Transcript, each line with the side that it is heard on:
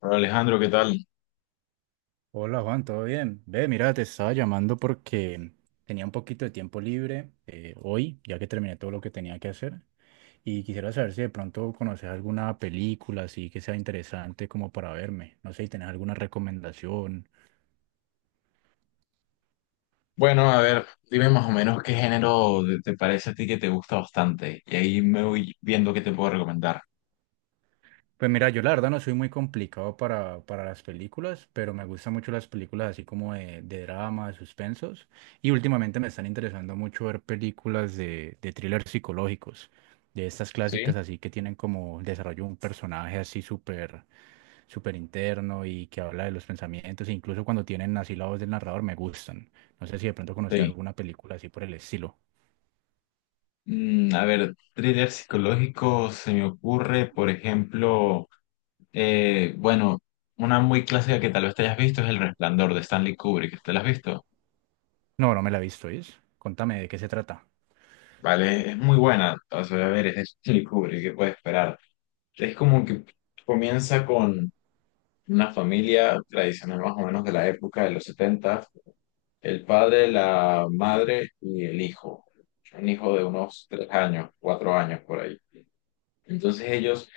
left: Hola, Alejandro, ¿qué tal?
right: Hola Juan, ¿todo bien? Ve, mira, te estaba llamando porque tenía un poquito de tiempo libre hoy, ya que terminé todo lo que tenía que hacer, y quisiera saber si de pronto conoces alguna película así que sea interesante como para verme. No sé si tenés alguna recomendación.
left: Bueno, a ver, dime más o menos te parece a ti que te gusta bastante y ahí me voy viendo qué te puedo recomendar.
right: Pues mira, yo la verdad no soy muy complicado para las películas, pero me gustan mucho las películas así como de drama, de suspensos, y últimamente me están interesando mucho ver películas de thrillers psicológicos, de estas
left: Sí.
right: clásicas así que tienen como el desarrollo de un personaje así súper súper interno y que habla de los pensamientos, e incluso cuando tienen así la voz del narrador me gustan. No sé si de pronto conoces
left: Sí.
right: alguna película así por el estilo.
left: A ver, thriller psicológico se me ocurre, por ejemplo, eh, bueno, una muy clásica que tal vez te hayas visto es El Resplandor de Stanley Kubrick. ¿Te la has visto?
right: No, no me la he visto, ¿es? Contame de qué se trata.
left: Vale, es muy buena. O sea, a ver, es de Stanley Kubrick, ¿qué puedes esperar? Es como que comienza con una familia tradicional más o menos de la época de los 70. El padre, la madre y el hijo. Un hijo de unos tres años, cuatro años por ahí. Entonces ellos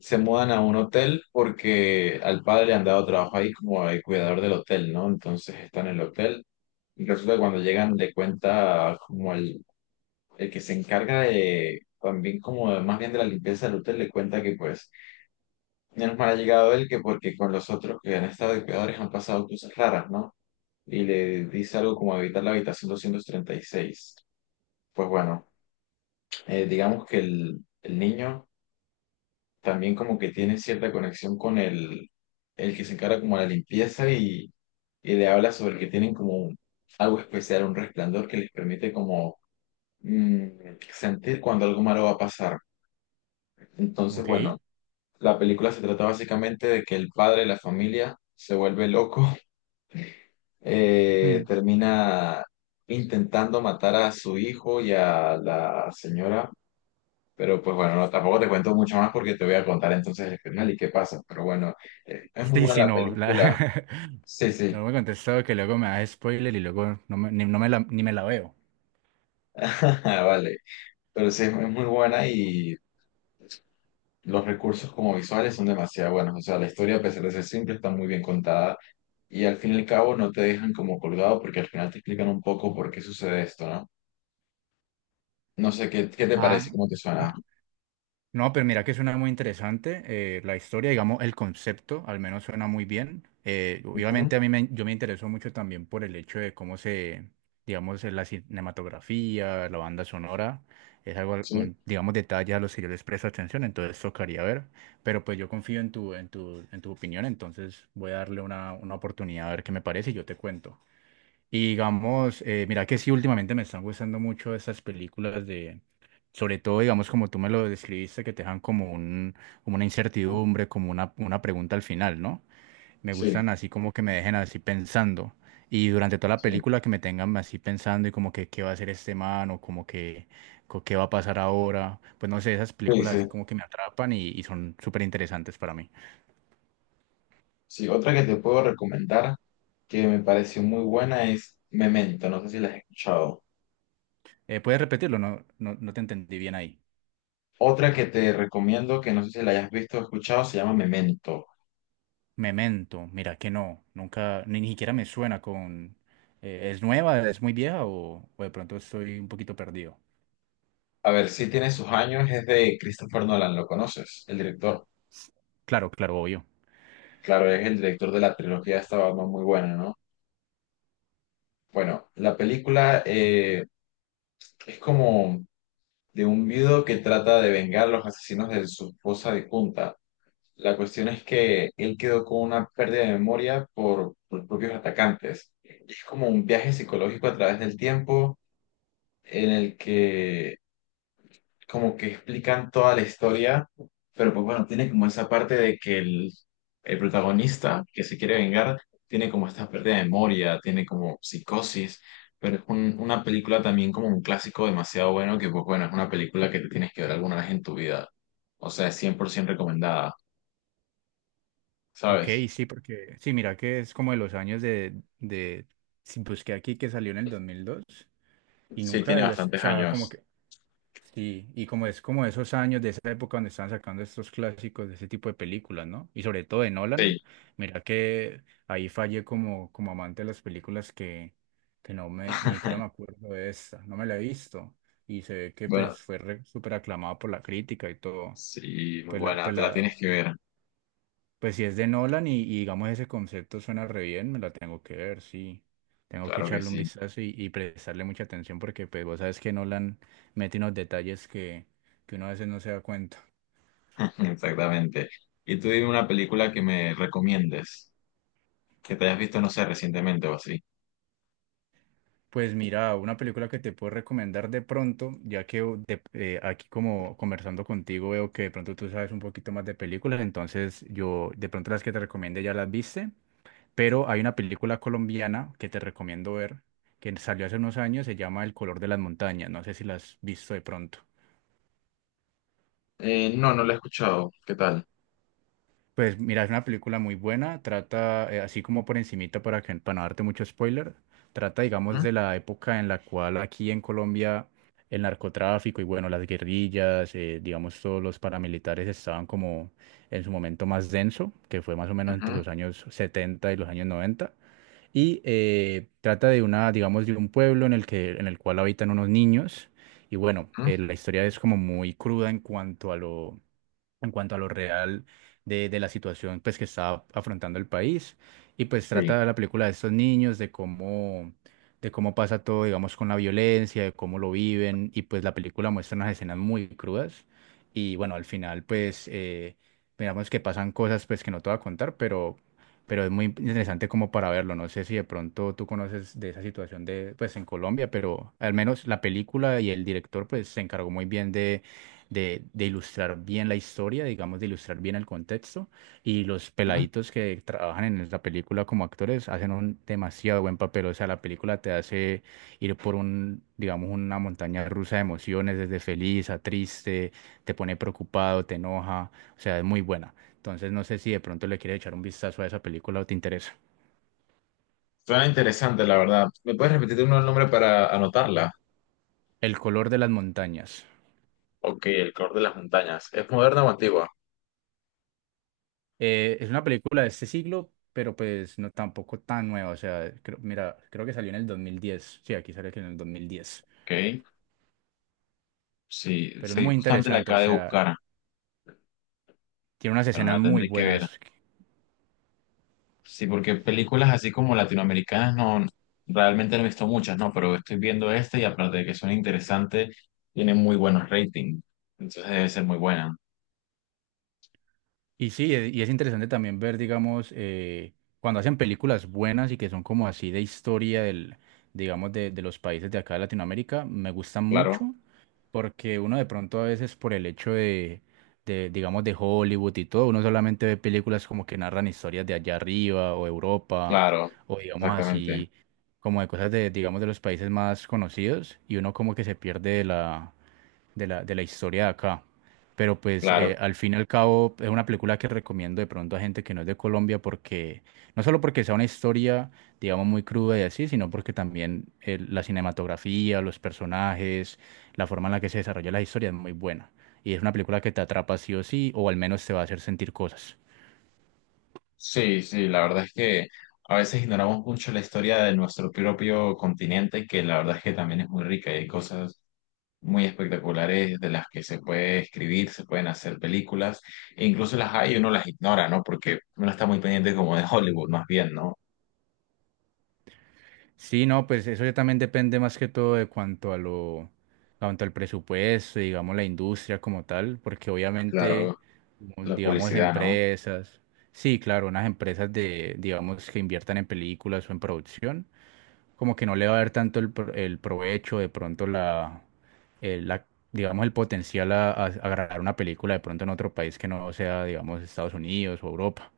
left: se mudan a un hotel porque al padre le han dado trabajo ahí como el cuidador del hotel, ¿no? Entonces están en el hotel. Y resulta que cuando llegan le cuenta como el que se encarga de también más bien de la limpieza del hotel, le cuenta que pues menos mal ha llegado él, que porque con los otros que han estado de cuidadores han pasado cosas raras, ¿no?, y le dice algo como habitar la habitación 236. Pues bueno, digamos que el niño también como que tiene cierta conexión con el que se encarga como de la limpieza, y le habla sobre que tienen algo especial, un resplandor que les permite como, mm, sentir cuando algo malo va a pasar. Entonces, bueno,
right: Ok.
left: la película se trata básicamente de que el padre de la familia se vuelve loco, termina intentando matar a su hijo y a la señora, pero pues bueno, no, tampoco te cuento mucho más porque te voy a contar entonces el final y qué pasa, pero bueno, es muy
right: Sí,
left: buena
right: sí,
left: la
right: no.
left: película, sí, sí.
right: No me contestó que luego me da spoiler y luego no me, ni, no me la, ni me la veo.
left: Vale, pero sí, es muy buena, y los recursos como visuales son demasiado buenos. O sea, la historia, a pesar de ser simple, está muy bien contada. Y al fin y al cabo no te dejan como colgado porque al final te explican un poco por qué sucede esto, ¿no? No sé qué, qué te parece,
right: Ah,
left: cómo te suena.
right: no, pero mira que suena muy interesante. La historia, digamos, el concepto al menos suena muy bien.
left: Ujú.
right: Obviamente yo me interesó mucho también por el hecho de cómo se, digamos, la cinematografía, la banda sonora, es algo,
left: Sí.
right: un, digamos, detalle a los que yo les presto atención, entonces tocaría ver. Pero pues yo confío en tu, en tu, en tu opinión, entonces voy a darle una oportunidad a ver qué me parece y yo te cuento. Y digamos, mira que sí, últimamente me están gustando mucho esas películas de, sobre todo, digamos, como tú me lo describiste, que te dejan como un, como una incertidumbre, como una pregunta al final, ¿no? Me
left: Sí,
right: gustan así como que me dejen así pensando. Y durante toda la
left: sí,
right: película que me tengan así pensando y como que qué va a hacer este man o como que qué va a pasar ahora. Pues no sé, esas
left: sí,
right: películas
left: sí.
right: así como que me atrapan y son súper interesantes para mí.
left: Sí, otra que te puedo recomendar que me pareció muy buena es Memento, no sé si la has escuchado.
right: ¿Puedes repetirlo? No, no, no te entendí bien ahí.
left: Otra que te recomiendo que no sé si la hayas visto o escuchado se llama Memento.
right: Memento, mira que no, nunca, ni siquiera me suena con... ¿Es nueva, es muy vieja o de pronto estoy un poquito perdido?
left: A ver, si tiene sus años, es de Christopher Nolan, ¿lo conoces? El director.
right: Claro, claro, obvio.
left: Claro, es el director de la trilogía de esta Batman muy buena, ¿no? Bueno, la película, es como de un viudo que trata de vengar a los asesinos de su esposa difunta. La cuestión es que él quedó con una pérdida de memoria por los propios atacantes. Es como un viaje psicológico a través del tiempo en el que como que explican toda la historia, pero pues bueno, tiene como esa parte de que el protagonista que se quiere vengar tiene como esta pérdida de memoria, tiene como psicosis, pero es una película también como un clásico demasiado bueno que, pues bueno, es una película que te tienes que ver alguna vez en tu vida. O sea, es 100% recomendada,
right: Ok,
left: ¿sabes?
right: sí, porque... Sí, mira que es como de los años de sí, busqué aquí que salió en el 2002 y
left: Sí,
right: nunca
left: tiene
right: había... O
left: bastantes
right: sea, como
left: años.
right: que... Sí, y como es como esos años de esa época donde estaban sacando estos clásicos de ese tipo de películas, ¿no? Y sobre todo de
left: Sí.
right: Nolan, mira que ahí fallé como, como amante de las películas que no me, ni siquiera me acuerdo de esta, no me la he visto. Y se ve que pues
left: Bueno,
right: súper aclamada por la crítica y todo.
left: sí, muy
right: Pues la,
left: buena.
right: pues
left: Te la
right: la,
left: tienes que ver.
right: pues si es de Nolan y digamos ese concepto suena re bien, me la tengo que ver, sí. Tengo que
left: Claro que
right: echarle un
left: sí.
right: vistazo y prestarle mucha atención porque pues vos sabes que Nolan mete unos detalles que uno a veces no se da cuenta.
left: Exactamente. Y tú dime una película que me recomiendes, que te hayas visto, no sé, recientemente o así.
right: Pues mira, una película que te puedo recomendar de pronto, ya que aquí como conversando contigo veo que de pronto tú sabes un poquito más de películas, entonces yo de pronto las que te recomiende ya las viste. Pero hay una película colombiana que te recomiendo ver, que salió hace unos años, se llama El color de las montañas. No sé si la has visto de pronto.
left: No, no la he escuchado. ¿Qué tal?
right: Pues mira, es una película muy buena, trata, así como por encimita para que, para no darte mucho spoiler, trata, digamos,
left: ¿Mm?
right: de la época en la cual aquí en Colombia el narcotráfico y bueno, las guerrillas, digamos, todos los paramilitares estaban como en su momento más denso, que fue más o menos entre
left: Ujú,
right: los años 70 y los años 90. Y trata de una, digamos, de un pueblo en el que, en el cual habitan unos niños. Y bueno,
left: ujú.
right: la historia es como muy cruda en cuanto a lo, en cuanto a lo real de la situación pues, que está afrontando el país. Y pues
left: Sí.
right: trata la película de estos niños, de cómo pasa todo, digamos, con la violencia, de cómo lo viven. Y pues la película muestra unas escenas muy crudas. Y bueno, al final pues digamos que pasan cosas pues que no te voy a contar, pero es muy interesante como para verlo. No sé si de pronto tú conoces de esa situación de pues en Colombia, pero al menos la película y el director pues se encargó muy bien de ilustrar bien la historia, digamos, de ilustrar bien el contexto. Y los
left: ¿Mm?
right: peladitos que trabajan en la película como actores hacen un demasiado buen papel. O sea, la película te hace ir por un, digamos, una montaña rusa de emociones, desde feliz a triste, te pone preocupado, te enoja. O sea, es muy buena. Entonces, no sé si de pronto le quieres echar un vistazo a esa película o te interesa.
left: Suena interesante, la verdad. ¿Me puedes repetir uno el nombre para anotarla?
right: El color de las montañas.
left: Ok, El color de las montañas. ¿Es moderna o antigua?
right: Es una película de este siglo, pero pues no tampoco tan nueva. O sea, creo- mira, creo que salió en el 2010. Sí, aquí salió que en el 2010.
left: Ok, sí,
right: Pero es
left: sí,
right: muy
left: justamente la
right: interesante, o
left: acabo de
right: sea,
left: buscar,
right: tiene unas
left: pero
right: escenas
left: la
right: muy
left: tendré que ver.
right: buenas.
left: Sí, porque películas así como latinoamericanas no, realmente no he visto muchas, no, pero estoy viendo esta y aparte de que son interesantes, tienen muy buenos ratings. Entonces debe ser muy buena.
right: Y sí, y es interesante también ver, digamos, cuando hacen películas buenas y que son como así de historia del, digamos, de los países de acá de Latinoamérica, me gustan
left: Claro,
right: mucho porque uno de pronto a veces por el hecho de, digamos, de Hollywood y todo, uno solamente ve películas como que narran historias de allá arriba o Europa
left: claro,
right: o digamos
left: exactamente,
right: así, como de cosas de, digamos, de los países más conocidos y uno como que se pierde de la historia de acá. Pero pues
left: claro.
right: al fin y al cabo es una película que recomiendo de pronto a gente que no es de Colombia porque no solo porque sea una historia, digamos, muy cruda y así, sino porque también la cinematografía, los personajes, la forma en la que se desarrolla la historia es muy buena. Y es una película que te atrapa sí o sí, o al menos te va a hacer sentir cosas.
left: Sí, sí, la verdad es que a veces ignoramos mucho la historia de nuestro propio continente, que la verdad es que también es muy rica, y hay cosas muy espectaculares de las que se puede escribir, se pueden hacer películas, e incluso las hay y uno las ignora, ¿no? Porque uno está muy pendiente como de Hollywood, más bien, ¿no?
right: Sí, no, pues eso ya también depende más que todo de cuanto a lo, cuanto al presupuesto, digamos, la industria como tal, porque obviamente,
left: Claro,
right: como,
left: la
right: digamos,
left: publicidad, ¿no?
right: empresas, sí, claro, unas empresas de, digamos, que inviertan en películas o en producción, como que no le va a dar tanto el, el provecho, de pronto la, la, digamos, el potencial a grabar una película de pronto en otro país que no sea, digamos, Estados Unidos o Europa,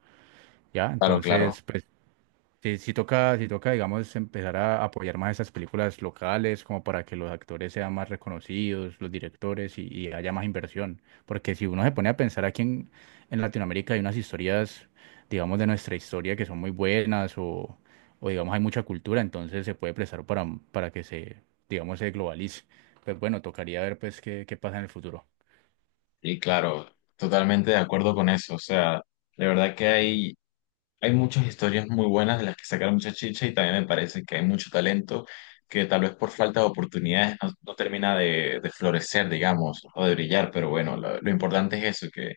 right: ¿ya?
left: Claro, claro.
right: Entonces, pues sí, sí toca, digamos, empezar a apoyar más esas películas locales, como para que los actores sean más reconocidos, los directores y haya más inversión. Porque si uno se pone a pensar aquí en Latinoamérica hay unas historias, digamos, de nuestra historia que son muy buenas o digamos, hay mucha cultura, entonces se puede prestar para que se, digamos, se globalice. Pues bueno, tocaría ver pues qué, qué pasa en el futuro.
left: Y claro, totalmente de acuerdo con eso. O sea, de verdad que hay muchas historias muy buenas de las que sacar mucha chicha, y también me parece que hay mucho talento que tal vez por falta de oportunidades no, no termina de florecer, digamos, o de brillar. Pero bueno, lo importante es eso, que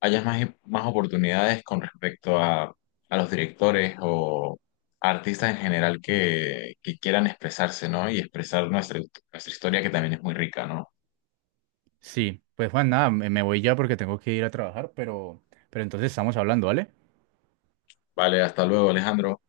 left: haya más, más oportunidades con respecto a los directores o a artistas en general que quieran expresarse, ¿no? Y expresar nuestra, nuestra historia que también es muy rica, ¿no?
right: Sí, pues Juan, nada, me voy ya porque tengo que ir a trabajar, pero entonces estamos hablando, ¿vale?
left: Vale, hasta luego, Alejandro.